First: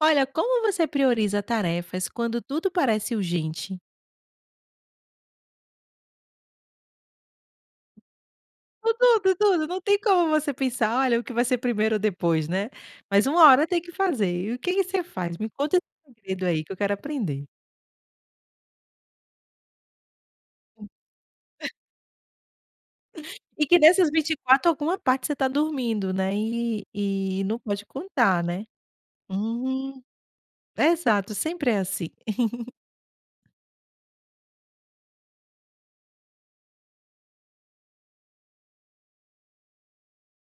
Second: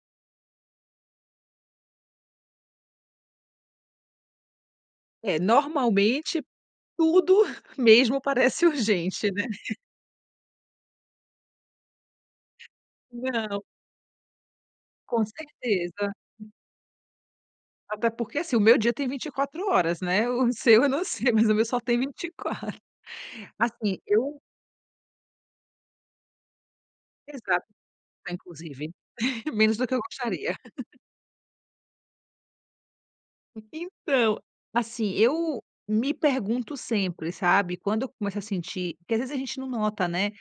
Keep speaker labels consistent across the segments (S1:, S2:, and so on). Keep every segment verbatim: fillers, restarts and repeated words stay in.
S1: Olha, como você prioriza tarefas quando tudo parece urgente?
S2: É normalmente tudo mesmo parece urgente,
S1: Tudo,
S2: né?
S1: tudo. Não tem como você pensar, olha, o que vai ser primeiro ou depois, né. Mas uma
S2: Não.
S1: hora tem que fazer. E o que que você
S2: Com
S1: faz? Me conta esse
S2: certeza.
S1: segredo aí que eu quero aprender.
S2: Até porque, assim, o meu dia tem vinte e quatro horas, né. O seu eu não sei, mas o meu só tem vinte e quatro.
S1: E que
S2: Assim
S1: nessas vinte e
S2: eu
S1: quatro alguma parte você tá dormindo, né? E e não
S2: Exato,
S1: pode contar, né?
S2: inclusive menos do que eu
S1: Hum,
S2: gostaria.
S1: exato. Sempre é assim.
S2: Então, assim, eu me pergunto sempre, sabe, quando eu começo a sentir que às vezes a gente não nota, né?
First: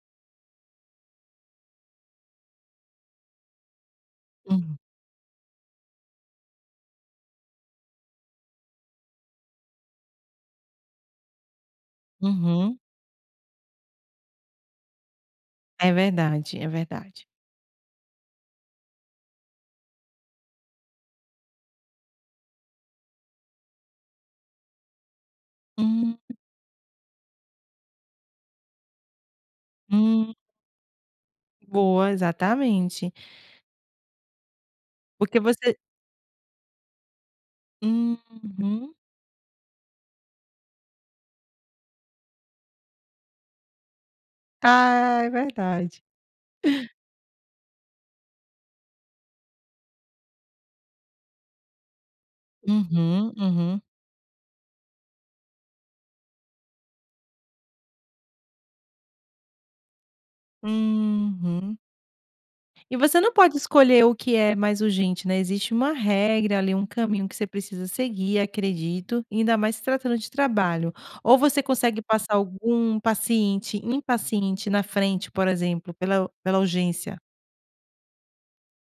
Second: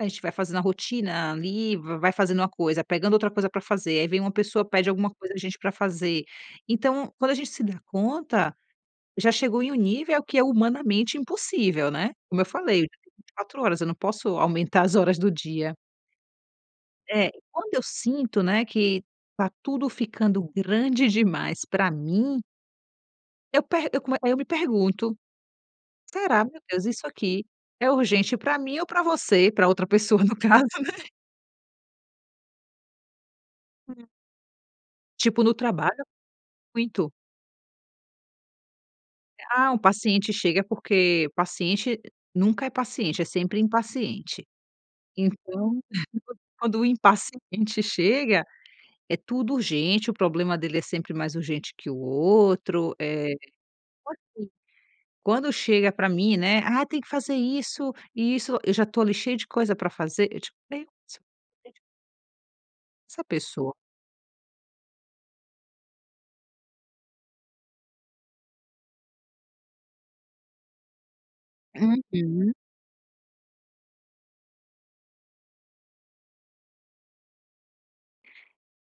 S2: A gente vai fazendo a rotina ali, va vai fazendo uma coisa, pegando outra coisa pra fazer aí vem uma pessoa,
S1: Hum.
S2: pede alguma coisa a gente pra fazer. Então, quando a gente se dá conta, já chegou em um nível que é humanamente impossível, né. Como eu
S1: Uhum.
S2: falei, o dia tem vinte e quatro horas, eu não posso aumentar as horas do dia.
S1: É verdade, é verdade.
S2: É. Quando eu sinto, né, que tá tudo ficando grande demais pra mim. Eu per eu come eu me pergunto.
S1: Hum.
S2: Será, meu Deus, isso aqui é urgente pra mim ou pra você, pra outra pessoa no
S1: Hum.
S2: caso, né?
S1: Boa, exatamente.
S2: Hum.
S1: Porque
S2: Tipo no
S1: você
S2: trabalho, muito.
S1: Uhum.
S2: Eh, ah, um paciente chega, porque o paciente nunca é paciente, é sempre impaciente.
S1: Ah, é
S2: Então,
S1: verdade.
S2: quando o impaciente chega, é tudo urgente, o problema dele é sempre mais urgente que o outro.
S1: Uhum,
S2: Eh,
S1: uhum.
S2: [unintelligible] quando chega pra mim, né, "Ah, tem que fazer isso e isso", eu já tô ali cheia de coisa pra fazer eu, tipo meio [unintelligible]
S1: Uhum. E você
S2: Essa
S1: não pode
S2: pessoa.
S1: escolher o que é mais urgente, né, existe uma regra ali, um caminho que você precisa seguir, acredito, ainda mais se tratando de trabalho. Ou você consegue passar
S2: Uhum.
S1: algum paciente impaciente na frente, por exemplo, pela pela urgência?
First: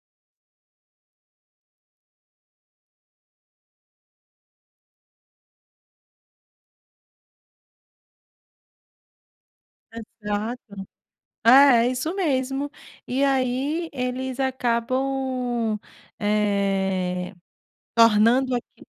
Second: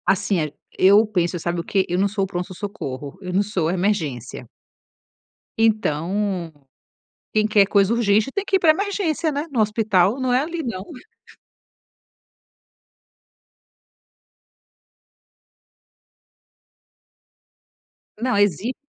S2: Assim é eu penso, sabe o quê? Eu não sou o pronto-socorro, eu não sou a emergência. Então, quem quer coisa urgente tem que ir pra emergência, né. No hospital não é ali,
S1: Exato.
S2: não.
S1: É é isso mesmo. E aí eles acabam, eh,
S2: Não,
S1: tornando
S2: exigir,
S1: aqui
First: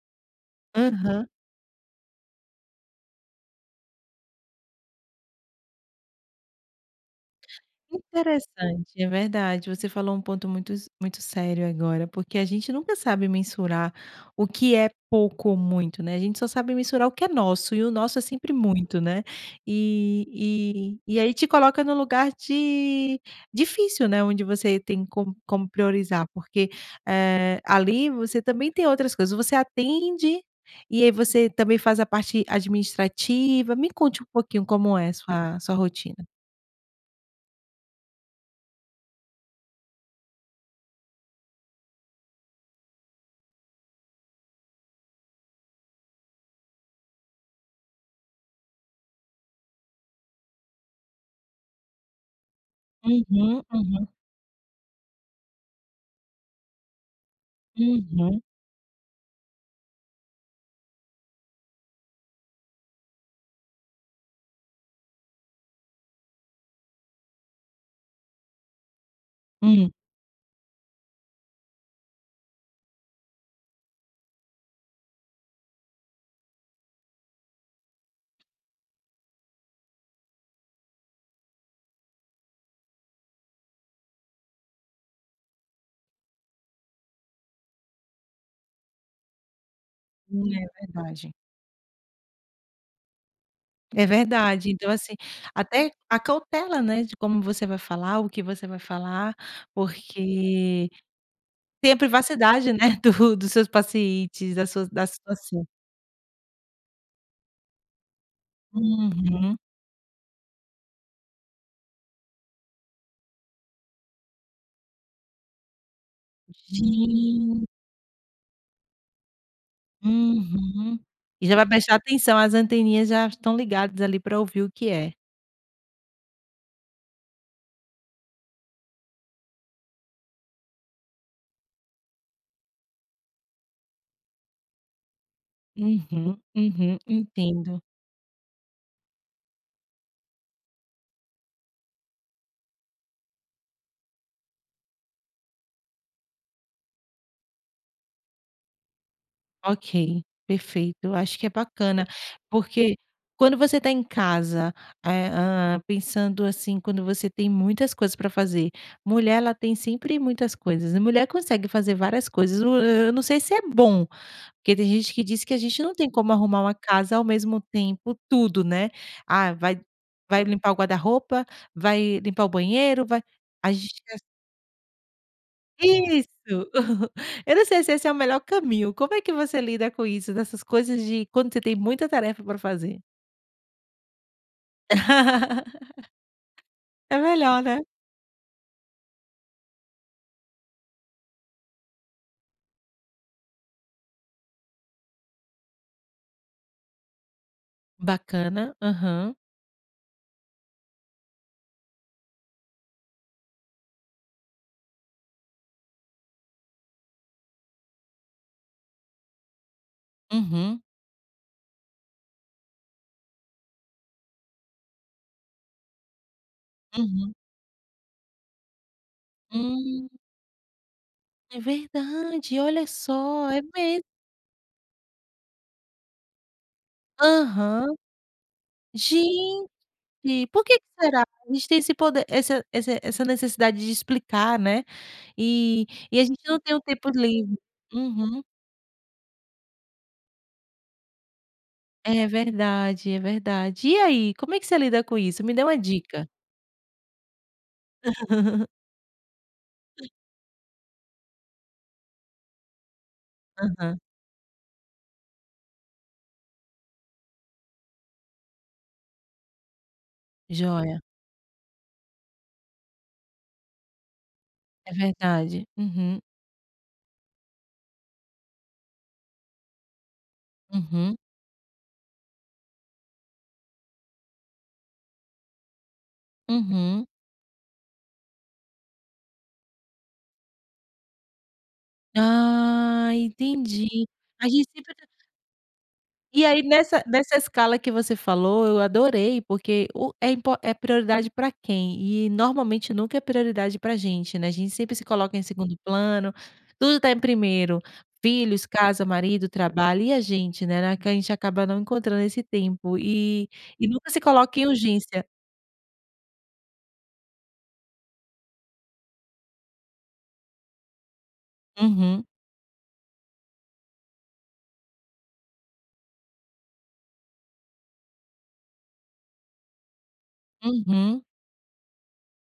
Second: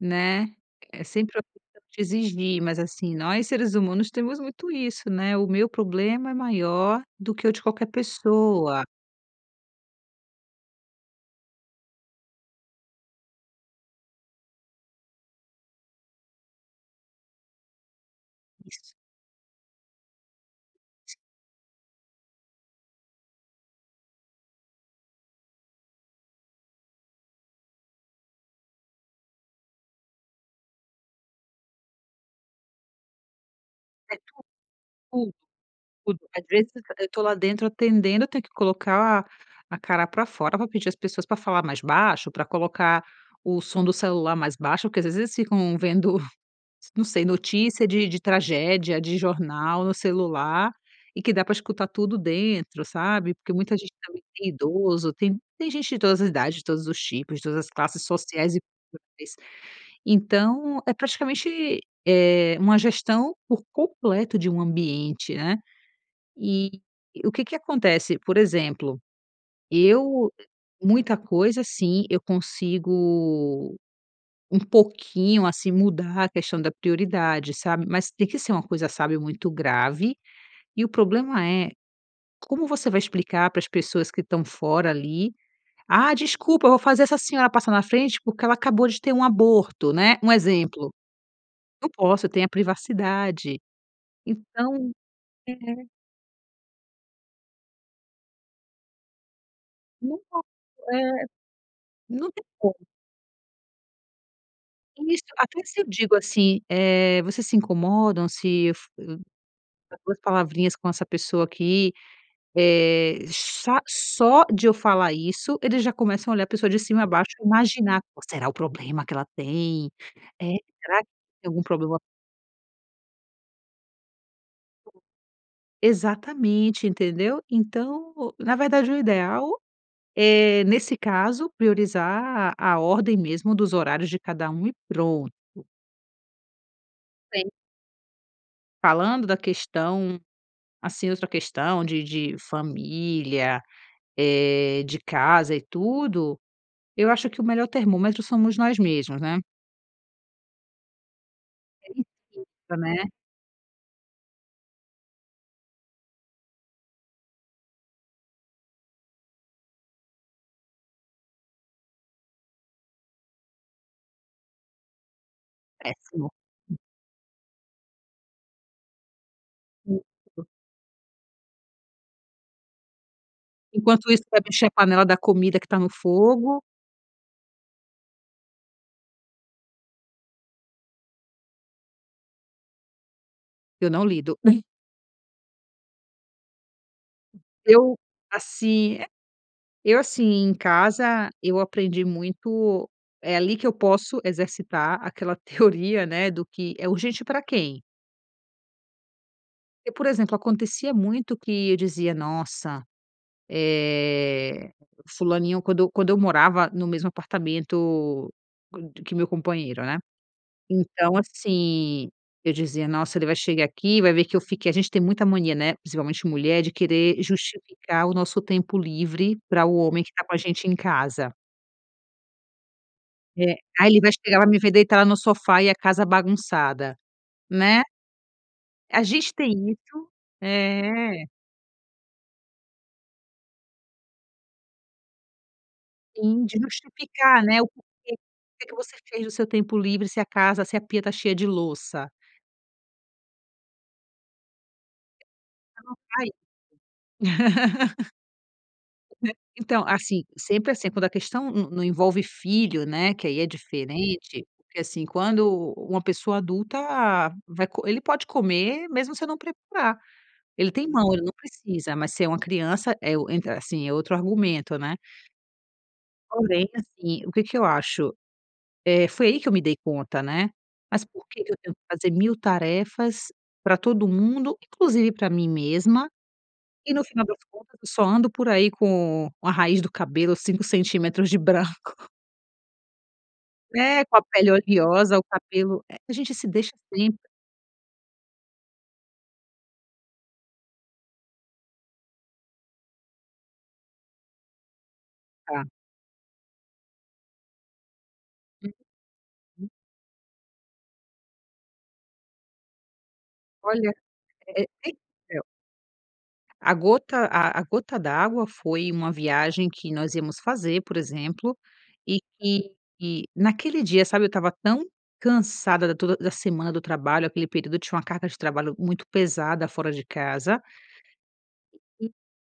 S2: né. É
S1: Aham.
S2: sempre a pessoa quer exigir, mas, assim, nós, seres humanos, temos muito isso, né, o meu problema é maior do que o de qualquer pessoa.
S1: Interessante, é verdade. Você falou um ponto muito s muito sério agora, porque a gente nunca sabe mensurar o que é pouco ou muito, né? A gente só sabe mensurar o que é nosso, e o nosso é sempre
S2: Isso.
S1: muito, né. E e e aí te coloca no lugar de difícil, né. Onde você tem com como priorizar, porque, eh, ali, você também tem outras coisas. Você atende, e aí você também faz a parte administrativa, me
S2: É
S1: conte
S2: tudo,
S1: um pouquinho como é
S2: tudo,
S1: sua sua
S2: tudo.
S1: rotina.
S2: Às vezes eu eu tô lá dentro atendendo eu tenho que colocar a cara pra fora pra pedir às pessoas pra falar mais baixo, pra colocar o som do celular mais baixo, porque às vezes eles ficam vendo, não sei, notícia de de tragédia de jornal no celular e que dá pra escutar tudo dentro, sabe, porque
S1: Uhum,
S2: muita gente
S1: uhum.
S2: também, tem idoso, tem tem gente de todas as idades, de todos os tipos, de todas as classes
S1: Uhum.
S2: sociais e possiveis, então é praticamente, eh, uma gestão por completo de um ambiente, né. E o que que acontece, por exemplo.
S1: Hum.
S2: Eu muita coisa, assim, eu consigo um pouquinho, assim, mudar a questão da prioridade, sabe, mas tem que ser uma coisa, sabe, muito grave. E o problema é como você vai explicar para as pessoas que estão fora ali. Ah, desculpa, eu vou fazer essa senhora passar na frente, porque ela acabou de ter um aborto, né? Um
S1: Hum, é
S2: exemplo.
S1: verdade.
S2: Não posso, tem a privacidade.
S1: É verdade. Então,
S2: Então
S1: assim,
S2: é
S1: até a cautela, né, de como você vai falar, o que você vai falar,
S2: Nem posso,
S1: porque
S2: eh,
S1: tem a
S2: não tem
S1: privacidade,
S2: como.
S1: né? Do dos seus pacientes da sua da
S2: Isso. Até
S1: situação.
S2: se eu digo, assim, eh, vocês se incomodam se eu
S1: Uhum.
S2: trocar duas palavrinhas com essa pessoa aqui, eh, sa só de eu falar isso eles já começam a olhar a pessoa de cima a baixo e
S1: Gen
S2: imaginar "Qual será o problema que ela tem eh,
S1: Uhum.
S2: será que
S1: E
S2: tem
S1: já
S2: algum
S1: vai prestar
S2: problema?".
S1: atenção, as anteninhas já estão ligadas ali pra ouvir o que é.
S2: Exatamente, entendeu? Então, na verdade, o ideal, eh, nesse caso, priorizar a a ordem mesmo dos horários de cada um e pronto.
S1: Uhum. Uhum.
S2: Entende?
S1: Entendo.
S2: Falando da questão, assim, outra questão de de família, eh, de casa e tudo. Eu acho que o melhor termômetro somos nós mesmos, né?
S1: Ok, perfeito. Eu acho que é
S2: E isso,
S1: bacana
S2: [unintelligible]
S1: porque,
S2: né?
S1: quando você está em casa, eh, ah, pensando assim, quando você tem muitas coisas para fazer. Mulher, ela tem sempre muitas coisas, a mulher consegue fazer várias coisas. Ah, eu não sei se é bom, porque tem gente que diz que a gente não tem
S2: Péssimo.
S1: como arrumar uma casa, ao mesmo tempo, tudo, né. Ah, vai vai
S2: Isso.
S1: limpar o guarda-roupa, vai limpar o banheiro, vai a gente
S2: Enquanto
S1: fica
S2: isso, vai mexer a panela da comida que está no
S1: Isso.
S2: fogo.
S1: Eu não sei se esse é o melhor caminho. Como é que você lida com isso, dessas coisas de quando você tem muita tarefa para fazer?
S2: Eu não lido.
S1: É melhor, né?
S2: Eu, assim é Eu assim, em casa, eu aprendi muito. É ali que eu posso exercitar aquela teoria, né. Do que é urgente para quem?
S1: Bacana, aham.
S2: E, por exemplo, acontecia muito, que eu dizia: "Nossa, eh, fulaninho". Quando eu quando eu morava no mesmo apartamento que meu companheiro, né.
S1: Uhum.
S2: Então assim, eu dizia: "Nossa, ele vai chegar aqui, vai ver que eu fiquei". A gente tem muita mania, né, principalmente mulher, de querer
S1: Uhum.
S2: justificar o nosso tempo livre, para o homem
S1: Hum.
S2: que está com a gente em casa.
S1: É verdade. Olha só,
S2: É.
S1: é
S2: "Ah, ele
S1: me
S2: vai chegar, vai me ver deitada no sofá, e a casa bagunçada", né.
S1: Aham.
S2: A gente tem
S1: Gente,
S2: isso
S1: por que que será?
S2: é.
S1: A gente tem esse poder, essa esse essa necessidade de explicar, né. E e, a gente
S2: Sim, de
S1: não tem o tempo
S2: justificar,
S1: livre
S2: né, o porquê.
S1: uhum.
S2: "Que que você fez no seu tempo livre, se a casa, se a pia está cheia de louça?".
S1: É verdade, é verdade. E aí, como é que você lida com isso? Me dê uma
S2: [unintelligible] vai.
S1: dica.
S2: Então, assim sempre assim, quando a questão não não envolve filho, né, que aí é
S1: Aham.
S2: diferente. Porque assim, quando u uma pessoa adulta vai co ele pode comer, mesmo se eu não preparar. Ele tem
S1: Joia.
S2: mão, ele não precisa. Mas se é uma criança, é o entra assim, é outro argumento,
S1: É
S2: né.
S1: verdade. Uhum.
S2: Porém, assim, o que que eu acho eh, foi aí que eu me dei conta, né. "Mas
S1: Uhum.
S2: por que que eu tenho que fazer mil tarefas para todo mundo, inclusive para mim mesma? E no
S1: Uhum.
S2: final das contas eu só ando por aí com a raiz do cabelo cinco centímetros de branco".
S1: Ah, entendi.
S2: É, com a
S1: A
S2: pele
S1: gente sempre é trat
S2: oleosa, o cabelo eh, a gente
S1: E
S2: se
S1: aí
S2: deixa
S1: nessa
S2: sempre.
S1: nessa escala que você falou, eu adorei, porque o é impor é prioridade para quem? E normalmente nunca é prioridade para a gente, né, a gente sempre se coloca em
S2: Tá.
S1: segundo plano. Tudo está em primeiro, filhos, casa, marido, trabalho. E a gente, né? Na que a gente acaba não encontrando esse tempo, e e
S2: Olha,
S1: nunca se coloca
S2: é
S1: em urgência.
S2: [unintelligible] A gota a a gota d'água foi uma viagem que nós íamos fazer, por exemplo, e
S1: Uhum.
S2: que naquele dia, sabe, eu estava tão cansada da toda da semana do trabalho, aquele período eu tinha uma carga de trabalho muito pesada, fora de casa.
S1: Uhum.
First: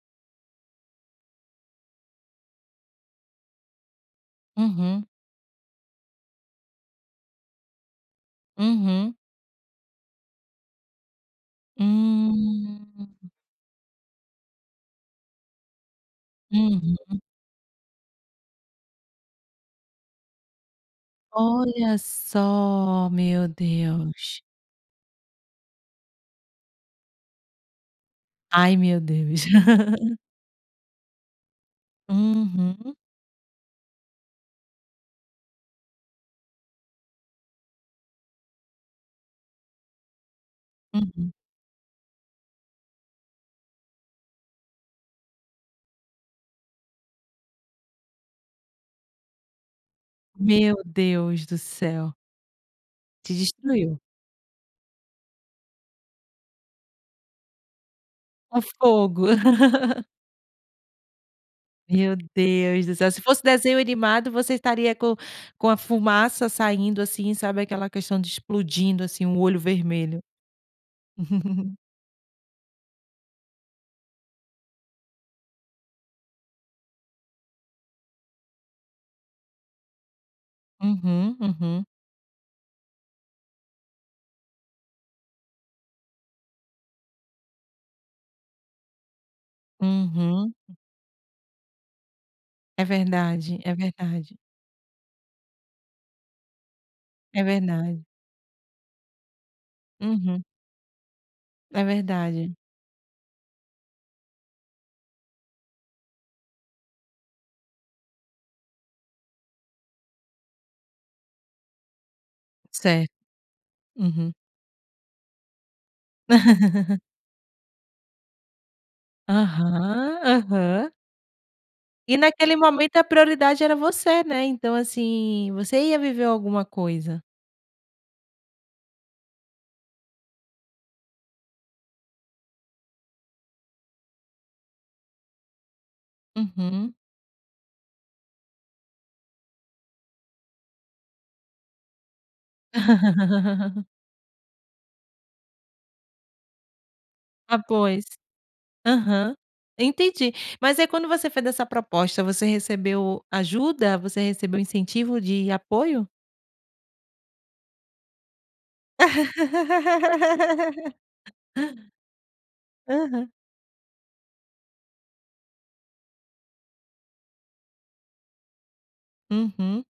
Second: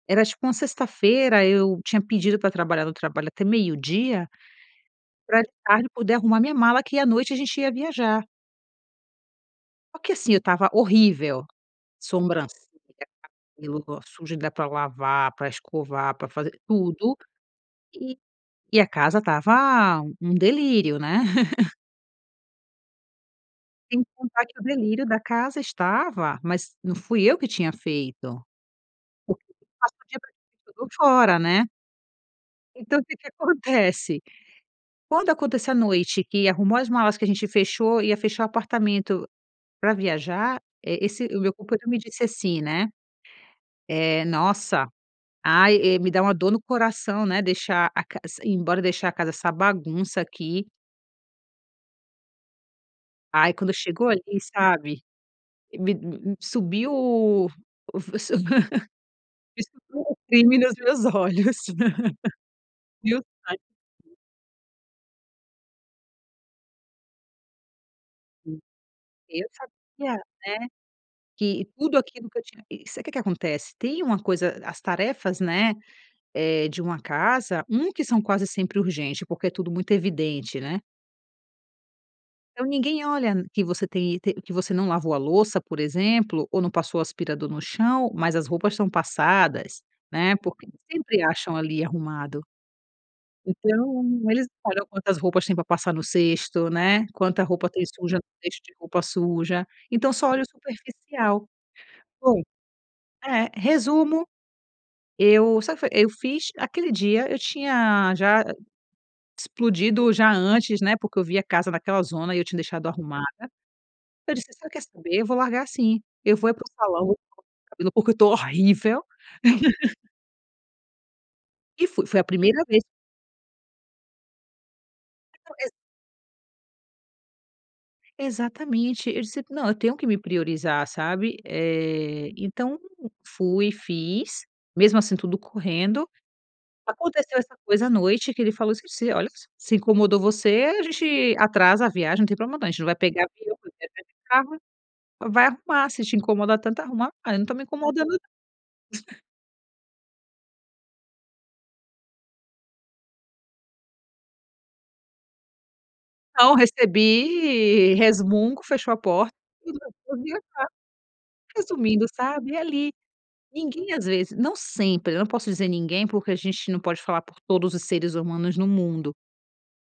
S2: Era tipo uma sexta-feira, eu tinha pedido para trabalhar no trabalho até meio-dia
S1: Uhum.
S2: para de tarde poder arrumar minha mala, que à noite a gente ia viajar.
S1: Uhum.
S2: Só que assim, eu estava horrível. Sobrancelha,
S1: Hum.
S2: cabelo sujo ainda pra lavar, para escovar, para fazer tudo.
S1: Uhum.
S2: E e a casa estava um delírio, né.
S1: Olha só, meu
S2: Sem
S1: Deus.
S2: contar que o delírio da casa estava, mas não fui eu que tinha feito.
S1: Ai meu
S2: Porque
S1: Deus.
S2: eu passo o dia praticamente todo fora, né.
S1: Uhum.
S2: Então, o que que acontece? Quando acontece a noite, que arrumou as malas, que a gente fechou, ia fechar o apartamento para viajar, eh, esse
S1: Uhum.
S2: o meu companheiro me disse assim, né: "Eh, nossa! Ai, eh, me dá uma dor no coração, né, deixar a cas s ir embora, deixar a casa essa bagunça aqui".
S1: Meu Deus do céu. Te
S2: Ai, quando
S1: destruiu.
S2: chegou ali, sabe me m m sum o ve se hã
S1: O fogo.
S2: me sumiu o brilho nos meus olhos.
S1: Meu Deus do céu. Se fosse desenho animado, você estaria com com a fumaça saindo assim, sabe aquela questão de
S2: Hum.
S1: explodindo assim um
S2: Eu
S1: olho
S2: sabia,
S1: vermelho.
S2: né. Que tudo aquilo que eu tinha que sabe que que acontece, tem uma coisa, as tarefas, né, eh, de uma casa. Um que são quase sempre urgente, porque tudo muito evidente, né.
S1: Uhum, uhum.
S2: Então ninguém olha que você tem te que você não lavou a louça, por exemplo, ou não passou o aspirador no chão, mas as roupas são passadas, né.
S1: Uhum.
S2: Porque sempre acham ali arrumado.
S1: É verdade, é
S2: Então,
S1: verdade.
S2: eles não olham quantas roupas tem para passar no cesto, né, quanta
S1: É
S2: roupa tem
S1: verdade.
S2: suja no cesto de roupa suja. Então só
S1: Uhum.
S2: olha o superficial.
S1: É
S2: Bom.
S1: verdade.
S2: É. Resumo, eu sa fe eu fiz aquele dia eu tinha já explodido já antes, né. Porque eu vi a casa naquela zona e eu tinha deixado
S1: Certo.
S2: arrumada.
S1: Uhum.
S2: Eu disse: "Você quer saber? Eu vou largar assim, eu vou é para o salão, eu vou arrumar meu cabelo porque eu estou horrível.".
S1: Aham, aham.
S2: E fu
S1: E
S2: foi a
S1: naquele
S2: primeira vez
S1: momento, a prioridade era você, né, então, assim,
S2: Não ex
S1: você ia viver alguma coisa.
S2: Exatamente. Eu disse: "Não, eu tenho que me priorizar", sabe, eh. Então fui, fiz, mesmo assim, tudo correndo.
S1: Uhum.
S2: Aconteceu essa coisa à noite que ele falou assim: "Se, olha, s se incomodou você, a gente atrasa a viagem, não tem problema não. A gente não vai pegar avião, vai viajar de carro, vai arrumar se te incomoda tanto arrumar. 'Ah, eu não estou
S1: Ah,
S2: me
S1: pois,
S2: incomodando não'."
S1: aham, entendi, mas aí, quando você fez essa proposta, você recebeu ajuda? Você recebeu incentivo de apoio?
S2: Não recebi resmungo, fechou a porta [unintelligible] Resumindo, sabe, ali,
S1: Aham.
S2: ninguém às vezes não sempre, eu não posso dizer ninguém, porque a gente não pode falar por todos os seres humanos no mundo.
S1: Uhum.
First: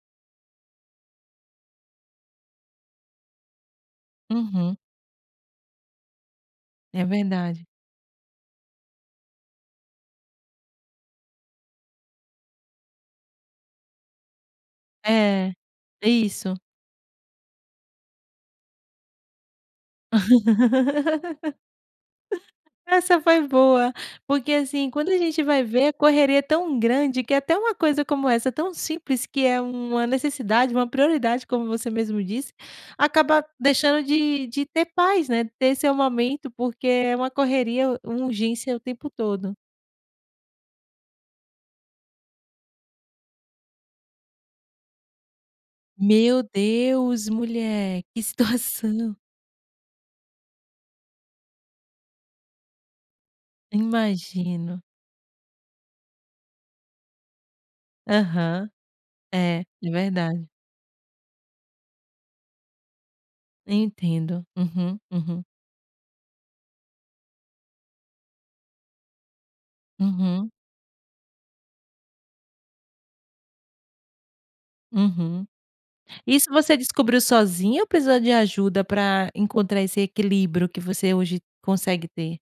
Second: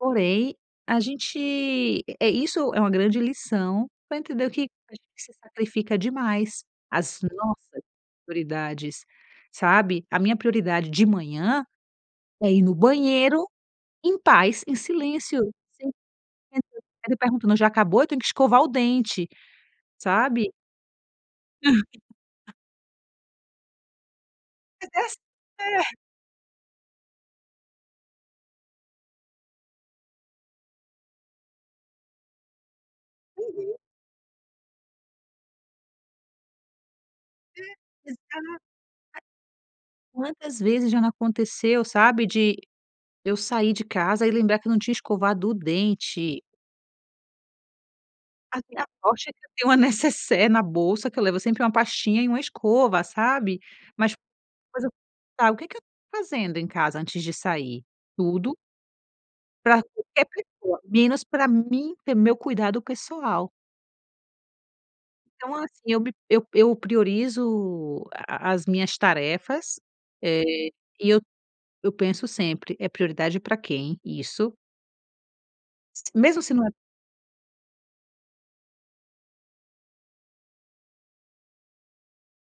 S2: Porém, a gente é, isso é uma grande lição para entender o que
S1: Uhum.
S2: a gente se sacrifica demais,
S1: É
S2: as
S1: verdade.
S2: nossas prioridades, sabe. A minha prioridade de manhã é ir no banheiro em paz, em silêncio,
S1: É, isso.
S2: [unintelligible] ficar me perguntando: já acabou? Eu tenho que escovar o dente, sabe.
S1: Essa foi boa, porque,
S2: É
S1: assim, quando a
S2: dessa
S1: gente vai ver
S2: É.
S1: a correria é tão grande que é até uma coisa como essa, tão simples, que é uma necessidade, uma prioridade, como você mesmo disse, acaba
S2: Uhum.
S1: deixando de de ter paz, né, de ter seu momento, porque é uma correria,
S2: É,
S1: uma
S2: exato
S1: urgência o tempo todo.
S2: Quantas vezes já não aconteceu sabe, de eu sair de casa e lembrar que eu não tinha escovado o dente.
S1: Meu Deus mulher, que
S2: A minha
S1: situação.
S2: sorte é que eu tenho uma necessaire na bolsa, que eu levo sempre uma pastinha e uma escova, sabe. Mas
S1: Imagino.
S2: [unintelligible] o que que eu estou fazendo em casa antes de sair? Tudo
S1: Aham, é,
S2: para
S1: de
S2: qualquer
S1: verdade.
S2: pessoa, menos para mim ter meu cuidado pessoal.
S1: Entendo. Uhum, uhum.
S2: Então, assim, eu me eu eu priorizo a as minhas tarefas, eh,
S1: Uhum.
S2: e eu eu penso sempre: "É prioridade para quem isso?"
S1: Uhum.
S2: Mesmo
S1: Isso
S2: se não é
S1: você descobriu sozinha ou precisou de ajuda pra encontrar esse equilíbrio que você hoje consegue ter?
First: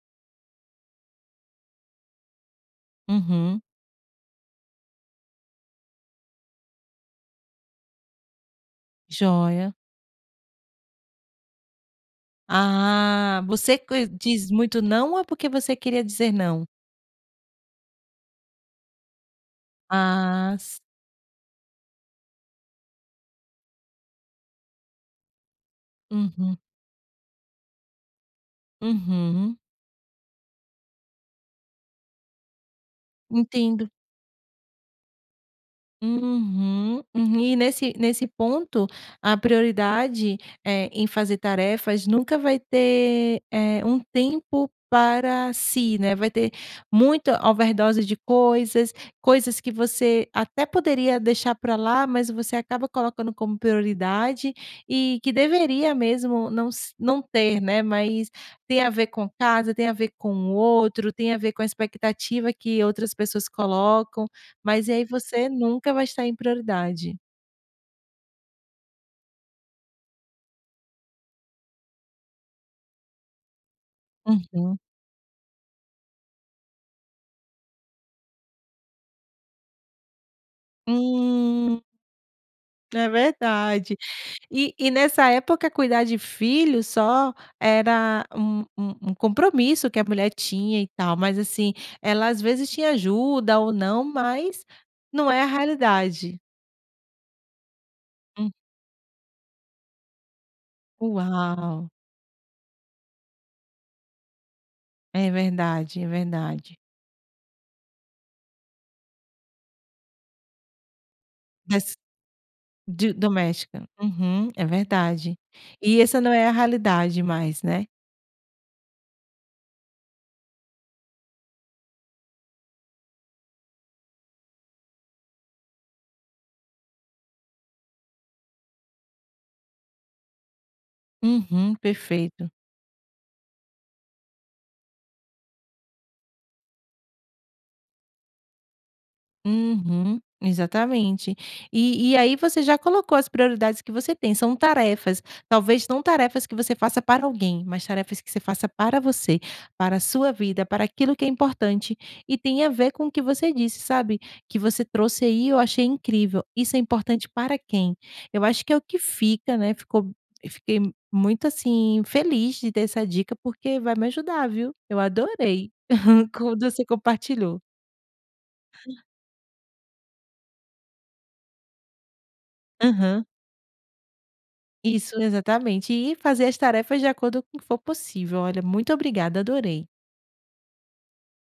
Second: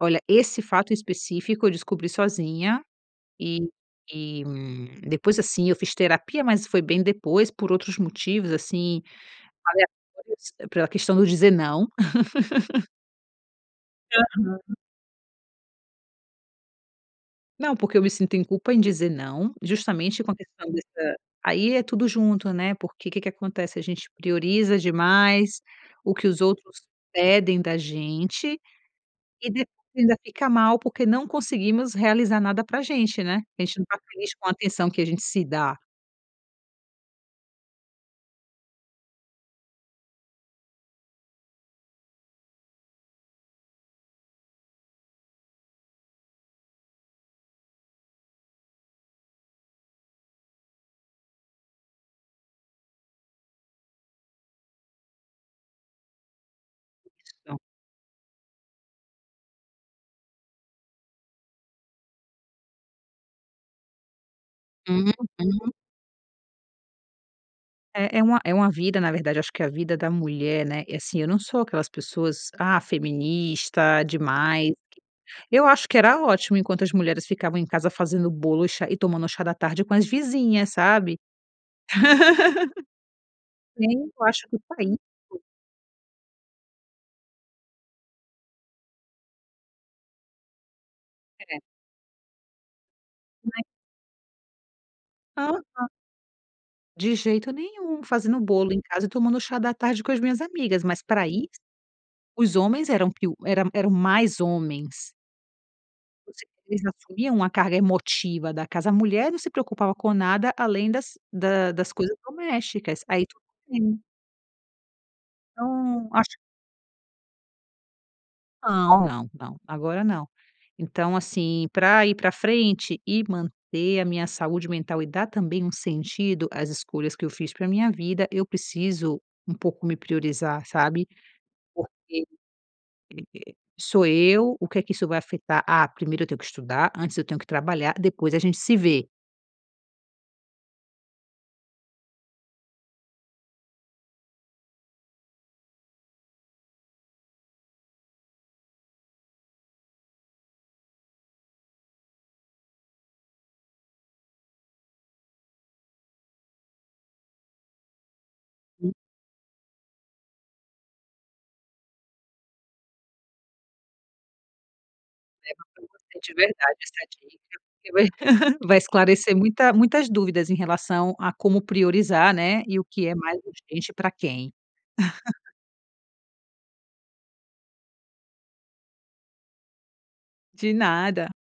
S2: Olha, esse fato específico, eu descobri sozinha
S1: Uhum.
S2: e e, hum, depois assim, eu fiz terapia, mas foi bem depois, por outros motivos, assim,
S1: Joia.
S2: aleatórios pela questão do dizer não.
S1: Ah. Você que diz
S2: Aham.
S1: muito não, ou é porque você queria dizer não?
S2: Não, porque eu me sinto em culpa em dizer não, justamente com a
S1: Ah,
S2: questão
S1: s
S2: dessa aí é tudo junto, né, porque que que acontece, a gente prioriza demais o que os
S1: Uhum.
S2: outros pedem da gente e
S1: Uhum.
S2: depois ainda fica mal, porque não conseguimos realizar nada para a gente, né, a gente não
S1: Entendo.
S2: tá feliz com a atenção que a gente se dá.
S1: Uhum, uhum. E nesse nesse ponto a prioridade, eh, em fazer tarefas, nunca vai ter, eh, um tempo para si, né, vai ter muita overdose de coisas, coisas que você até poderia deixar pra lá, mas você acaba colocando como prioridade e que deveria mesmo não s não
S2: Isso.
S1: ter, né, mas tem a ver com casa, tem a ver com o outro, tem a ver com a expectativa que outras pessoas colocam, mas e aí você
S2: Uhum.
S1: nunca vai estar em prioridade.
S2: É, é uma é uma vida, na verdade, acho que a vida da mulher, né, e assim eu não sou aquelas pessoas, ah, feminista demais, q
S1: Uhum.
S2: eu acho que era ótimo enquanto as mulheres ficavam em casa fazendo bolo e chá e tomando chá da tarde com as vizinhas, sabe.
S1: Hum. É verdade,
S2: Tempo, eu acho que
S1: e e nessa
S2: [unintelligible]
S1: época, cuidar de filhos só era um um um compromisso que a mulher tinha e tal, mas
S2: É.
S1: assim ela às vezes tinha ajuda
S2: Né.
S1: ou não, mas não é a
S2: Aham.
S1: realidade.
S2: De jeito nenhum, fazendo
S1: Hum.
S2: bolo em casa e tomando chá da tarde com as minhas amigas, mas pra isso,
S1: Uau!
S2: os homens eram, piu eram, eram mais homens.
S1: É verdade, é
S2: Você vê,
S1: verdade.
S2: eles assumiam uma carga emotiva da casa, a mulher não se preocupava com nada além das da das
S1: Nesse
S2: coisas domésticas,
S1: de
S2: aí tudo
S1: doméstica,
S2: bem.
S1: uhum, é verdade, e
S2: Então
S1: essa não
S2: acho
S1: é a realidade mais, né.
S2: Não, não, não, agora não. Então, assim, pra ir pra frente e manter a minha saúde mental e dar também um sentido às escolhas que eu fiz pra minha vida, eu preciso um pouco me priorizar, sabe,
S1: Uhum,
S2: porque, eh eh,
S1: perfeito.
S2: sou eu, o que é que isso vai afetar? Ah, primeiro eu tenho que estudar antes eu tenho que trabalhar, depois a gente se vê.
S1: Uhum, exatamente, e e aí você já colocou as prioridades que você tem, são tarefas, talvez não tarefas que você faça para alguém, mas tarefas que você faça para você, para a sua vida, para aquilo que é importante e tenha a ver com o que você disse, sabe, que você trouxe aí, eu achei incrível. "Isso é importante para quem?", eu acho que é o que fica, né, ficou fiquei muito assim, feliz de ter essa dica, porque vai me ajudar, viu. Eu
S2: Era
S1: adorei
S2: pra você de
S1: quando
S2: verdade,
S1: você
S2: essa
S1: compartilhou.
S2: dica, porque vai vai esclarecer muita, muitas dúvidas em relação a como priorizar, né, e o que é
S1: Aham.
S2: mais urgente pra quem.
S1: Isso, exatamente e fazer as tarefas de acordo com o que for possível, olha, muito obrigada, adorei.
S2: De nada.